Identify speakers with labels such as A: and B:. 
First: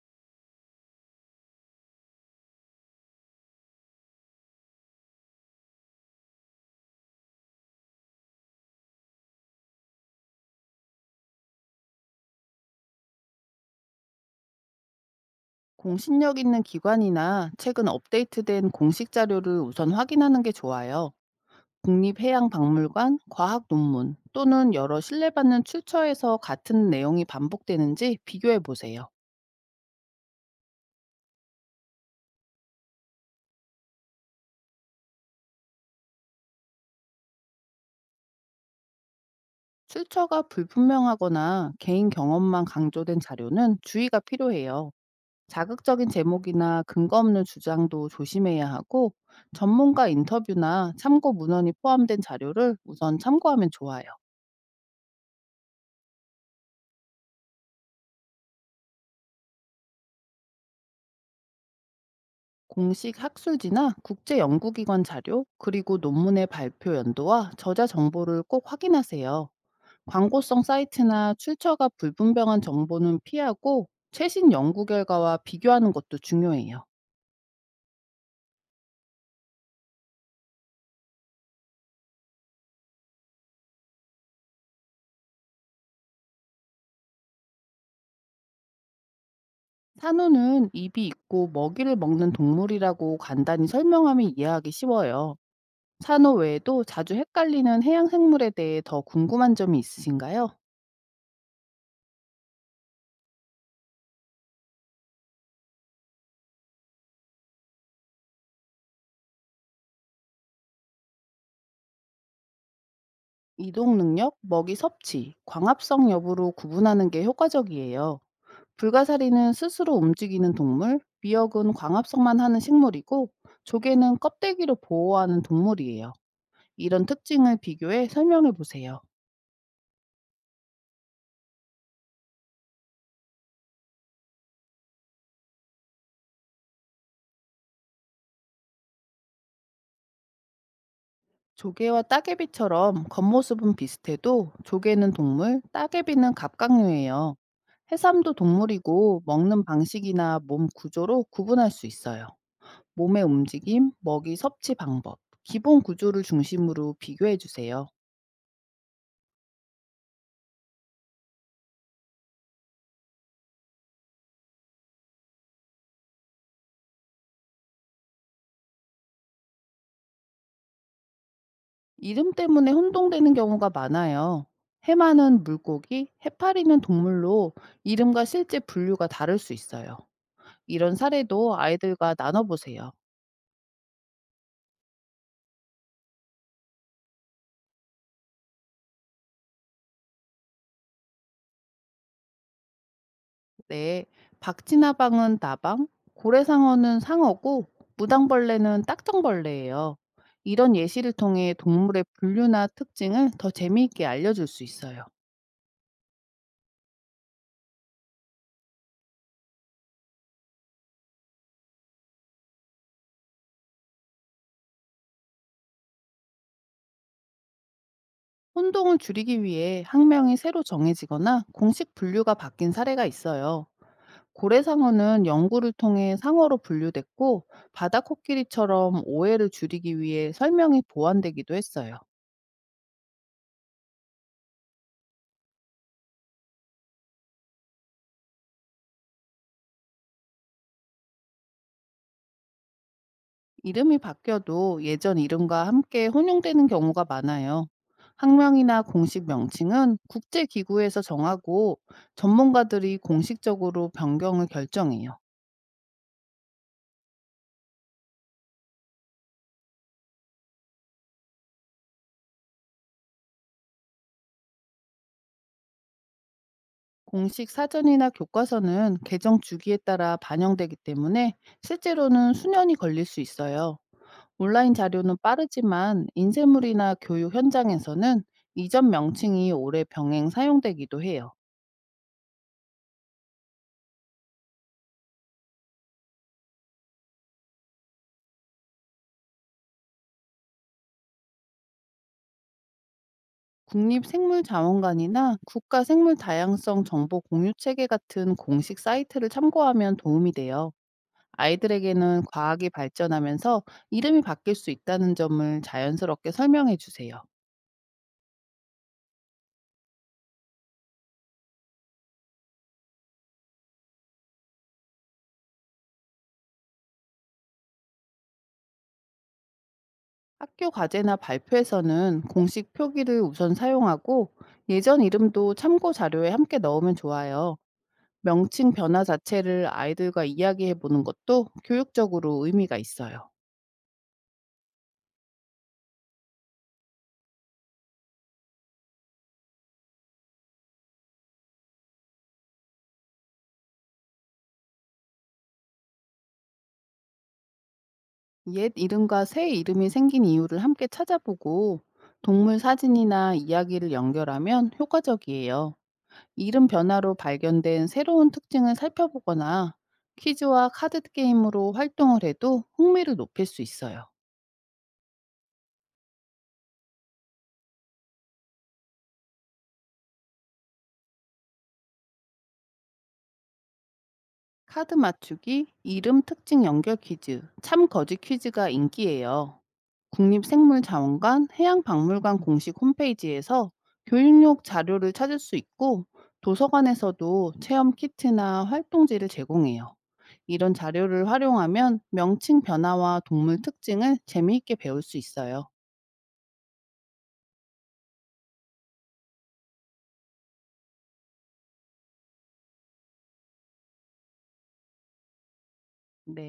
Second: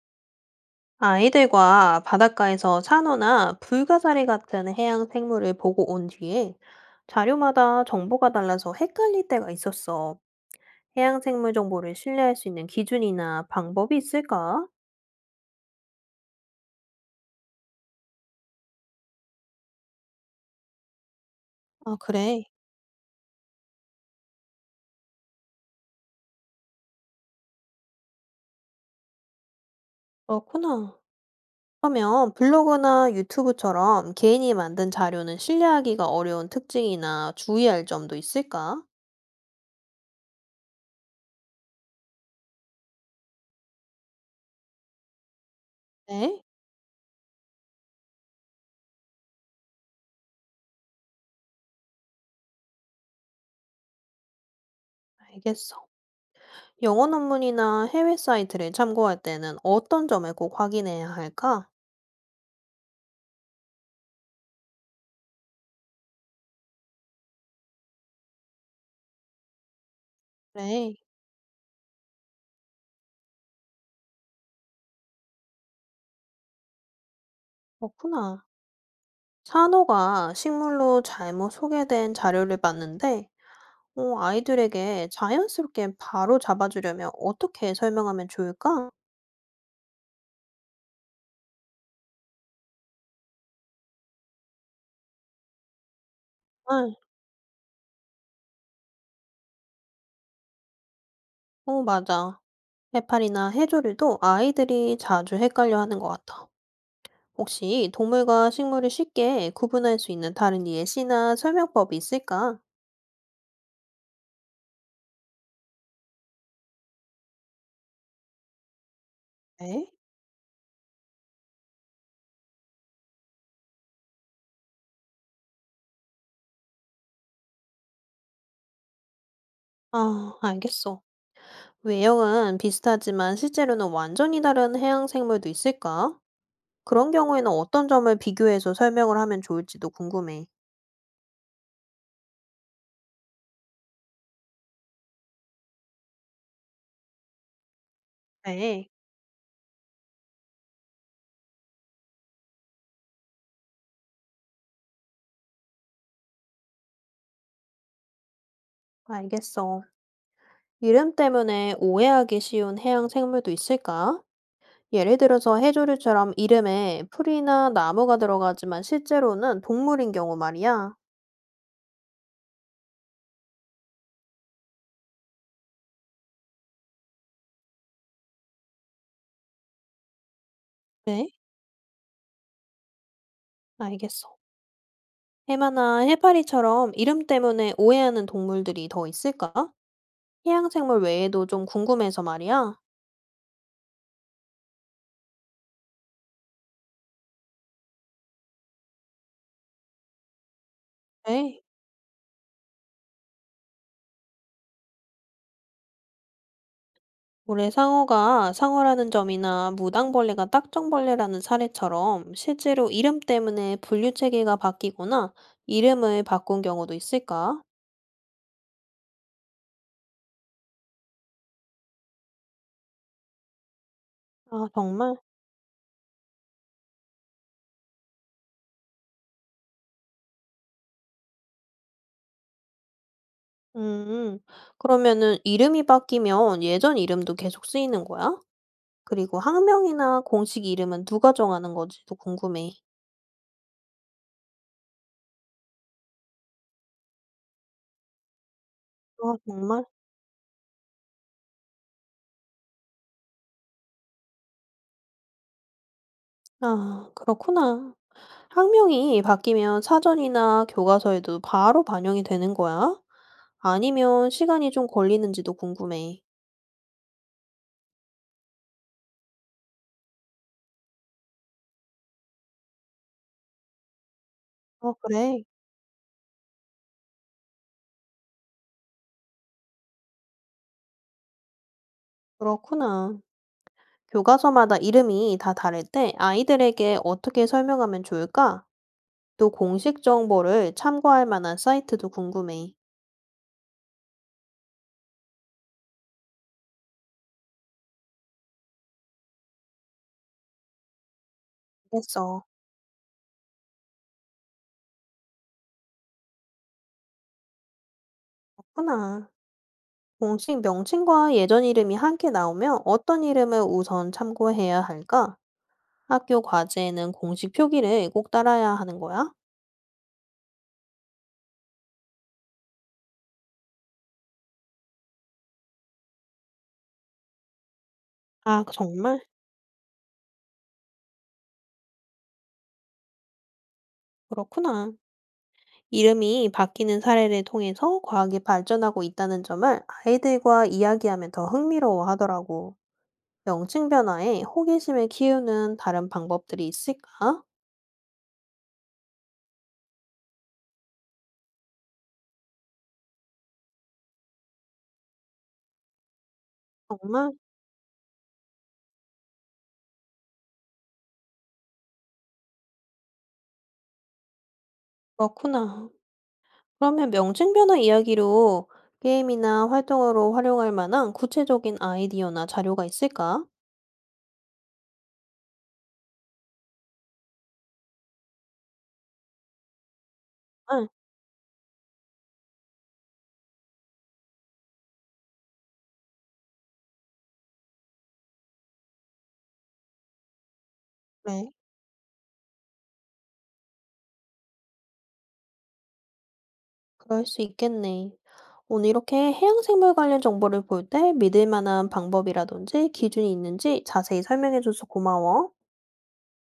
A: 아이들과 바닷가에서 산호나 불가사리 같은 해양 생물을 보고 온 뒤에 자료마다 정보가 달라서 헷갈릴 때가 있었어. 해양 생물 정보를 신뢰할 수 있는 기준이나 방법이 있을까?
B: 공신력 있는 기관이나 최근 업데이트된 공식 자료를 우선 확인하는 게 좋아요.
A: 아, 그래.
B: 국립해양박물관, 과학 논문 또는 여러 신뢰받는 출처에서 같은 내용이 반복되는지 비교해 보세요.
A: 그렇구나. 그러면 블로그나 유튜브처럼 개인이 만든 자료는 신뢰하기가 어려운 특징이나 주의할 점도 있을까?
B: 출처가 불분명하거나 개인 경험만 강조된 자료는 주의가 필요해요. 자극적인
A: 네,
B: 제목이나 근거 없는 주장도 조심해야 하고 전문가 인터뷰나 참고 문헌이 포함된 자료를 우선 참고하면 좋아요.
A: 알겠어. 영어 논문이나 해외 사이트를 참고할 때는 어떤 점을 꼭 확인해야 할까?
B: 공식 학술지나 국제 연구기관 자료, 그리고 논문의 발표 연도와 저자 정보를 꼭 확인하세요. 광고성
A: 그래.
B: 사이트나 출처가 불분명한 정보는 피하고 최신 연구 결과와 비교하는 것도 중요해요.
A: 그렇구나. 산호가 식물로 잘못 소개된 자료를 봤는데, 아이들에게 자연스럽게 바로 잡아주려면 어떻게 설명하면 좋을까?
B: 산호는 입이 있고 먹이를 먹는 동물이라고 간단히 설명하면 이해하기 쉬워요. 산호 외에도
A: 아,
B: 자주 헷갈리는 해양 생물에 대해 더 궁금한 점이 있으신가요?
A: 맞아. 해파리나 해조류도 아이들이 자주 헷갈려 하는 것 같아. 혹시 동물과 식물을 쉽게 구분할 수 있는 다른 예시나 설명법이 있을까?
B: 이동 능력, 먹이 섭취, 광합성 여부로 구분하는 게 효과적이에요. 불가사리는
A: 에?
B: 스스로 움직이는 동물, 미역은 광합성만 하는 식물이고 조개는 껍데기로 보호하는 동물이에요. 이런 특징을 비교해 설명해 보세요.
A: 아, 알겠어. 외형은 비슷하지만 실제로는 완전히 다른 해양 생물도 있을까? 그런 경우에는 어떤 점을 비교해서 설명을 하면 좋을지도 궁금해.
B: 조개와 따개비처럼 겉모습은 비슷해도 조개는 동물, 따개비는 갑각류예요. 해삼도
A: 네.
B: 동물이고 먹는 방식이나 몸 구조로 구분할 수 있어요. 몸의 움직임, 먹이 섭취 방법, 기본 구조를 중심으로 비교해 주세요.
A: 알겠어. 이름 때문에 오해하기 쉬운 해양 생물도 있을까? 예를 들어서 해조류처럼 이름에 풀이나 나무가 들어가지만 실제로는 동물인 경우 말이야.
B: 이름 때문에 혼동되는 경우가 많아요. 해마는 물고기, 해파리는 동물로 이름과 실제 분류가 다를 수 있어요. 이런
A: 네.
B: 사례도 아이들과 나눠보세요.
A: 알겠어. 해마나 해파리처럼 이름 때문에 오해하는 동물들이 더 있을까? 해양 생물 외에도 좀 궁금해서 말이야.
B: 네. 박쥐나방은 나방, 고래상어는 상어고, 무당벌레는 딱정벌레예요. 이런 예시를 통해
A: 네.
B: 동물의 분류나 특징을 더 재미있게 알려줄 수 있어요.
A: 올해 상어가 상어라는 점이나 무당벌레가 딱정벌레라는 사례처럼 실제로 이름 때문에 분류 체계가 바뀌거나 이름을 바꾼 경우도 있을까?
B: 혼동을 줄이기 위해 학명이 새로 정해지거나 공식 분류가 바뀐 사례가 있어요.
A: 아, 정말?
B: 고래상어는 연구를 통해 상어로 분류됐고 바다 코끼리처럼 오해를 줄이기 위해 설명이 보완되기도 했어요.
A: 음, 그러면은 이름이 바뀌면 예전 이름도 계속 쓰이는 거야? 그리고 학명이나 공식 이름은 누가 정하는 건지도 궁금해.
B: 이름이 바뀌어도 예전 이름과 함께 혼용되는 경우가 많아요. 학명이나 공식
A: 아, 정말?
B: 명칭은 국제기구에서 정하고 전문가들이 공식적으로 변경을 결정해요.
A: 아, 그렇구나. 학명이 바뀌면 사전이나 교과서에도 바로 반영이 되는 거야? 아니면 시간이 좀 걸리는지도 궁금해.
B: 공식 사전이나 교과서는 개정 주기에 따라 반영되기 때문에 실제로는 수년이 걸릴 수 있어요. 온라인 자료는
A: 그래.
B: 빠르지만 인쇄물이나 교육 현장에서는 이전 명칭이 오래 병행 사용되기도 해요.
A: 그렇구나. 교과서마다 이름이 다 다를 때 아이들에게 어떻게 설명하면 좋을까? 또 공식 정보를 참고할 만한 사이트도 궁금해.
B: 국립생물자원관이나 국가생물다양성정보공유체계 같은 공식 사이트를 참고하면 도움이 돼요. 아이들에게는
A: 알겠어.
B: 과학이 발전하면서 이름이 바뀔 수 있다는 점을 자연스럽게 설명해 주세요.
A: 그렇구나. 공식 명칭과 예전 이름이 함께 나오면 어떤 이름을 우선 참고해야 할까? 학교 과제에는 공식 표기를 꼭 따라야 하는 거야?
B: 학교 과제나 발표에서는 공식 표기를 우선 사용하고 예전 이름도 참고 자료에 함께 넣으면 좋아요.
A: 아,
B: 명칭 변화
A: 정말?
B: 자체를 아이들과 이야기해 보는 것도 교육적으로 의미가 있어요.
A: 그렇구나. 이름이 바뀌는 사례를 통해서 과학이 발전하고 있다는 점을 아이들과 이야기하면 더 흥미로워 하더라고. 명칭 변화에 호기심을 키우는 다른 방법들이 있을까?
B: 옛 이름과 새 이름이 생긴 이유를 함께 찾아보고 동물 사진이나 이야기를 연결하면 효과적이에요. 이름 변화로
A: 정말?
B: 발견된 새로운 특징을 살펴보거나 퀴즈와 카드 게임으로 활동을 해도 흥미를 높일 수 있어요.
A: 그렇구나. 그러면 명칭 변화 이야기로 게임이나 활동으로 활용할 만한 구체적인 아이디어나 자료가 있을까?
B: 카드 맞추기, 이름 특징 연결 퀴즈, 참 거짓 퀴즈가 인기예요.
A: 응,
B: 국립생물자원관 해양박물관 공식 홈페이지에서 교육용 자료를 찾을 수 있고 도서관에서도 체험 키트나 활동지를 제공해요. 이런 자료를
A: 그래.
B: 활용하면 명칭 변화와 동물 특징을 재미있게 배울 수 있어요.
A: 그럴 수 있겠네. 오늘 이렇게 해양생물 관련 정보를 볼 때 믿을 만한 방법이라든지 기준이 있는지 자세히 설명해줘서 고마워.
B: 네.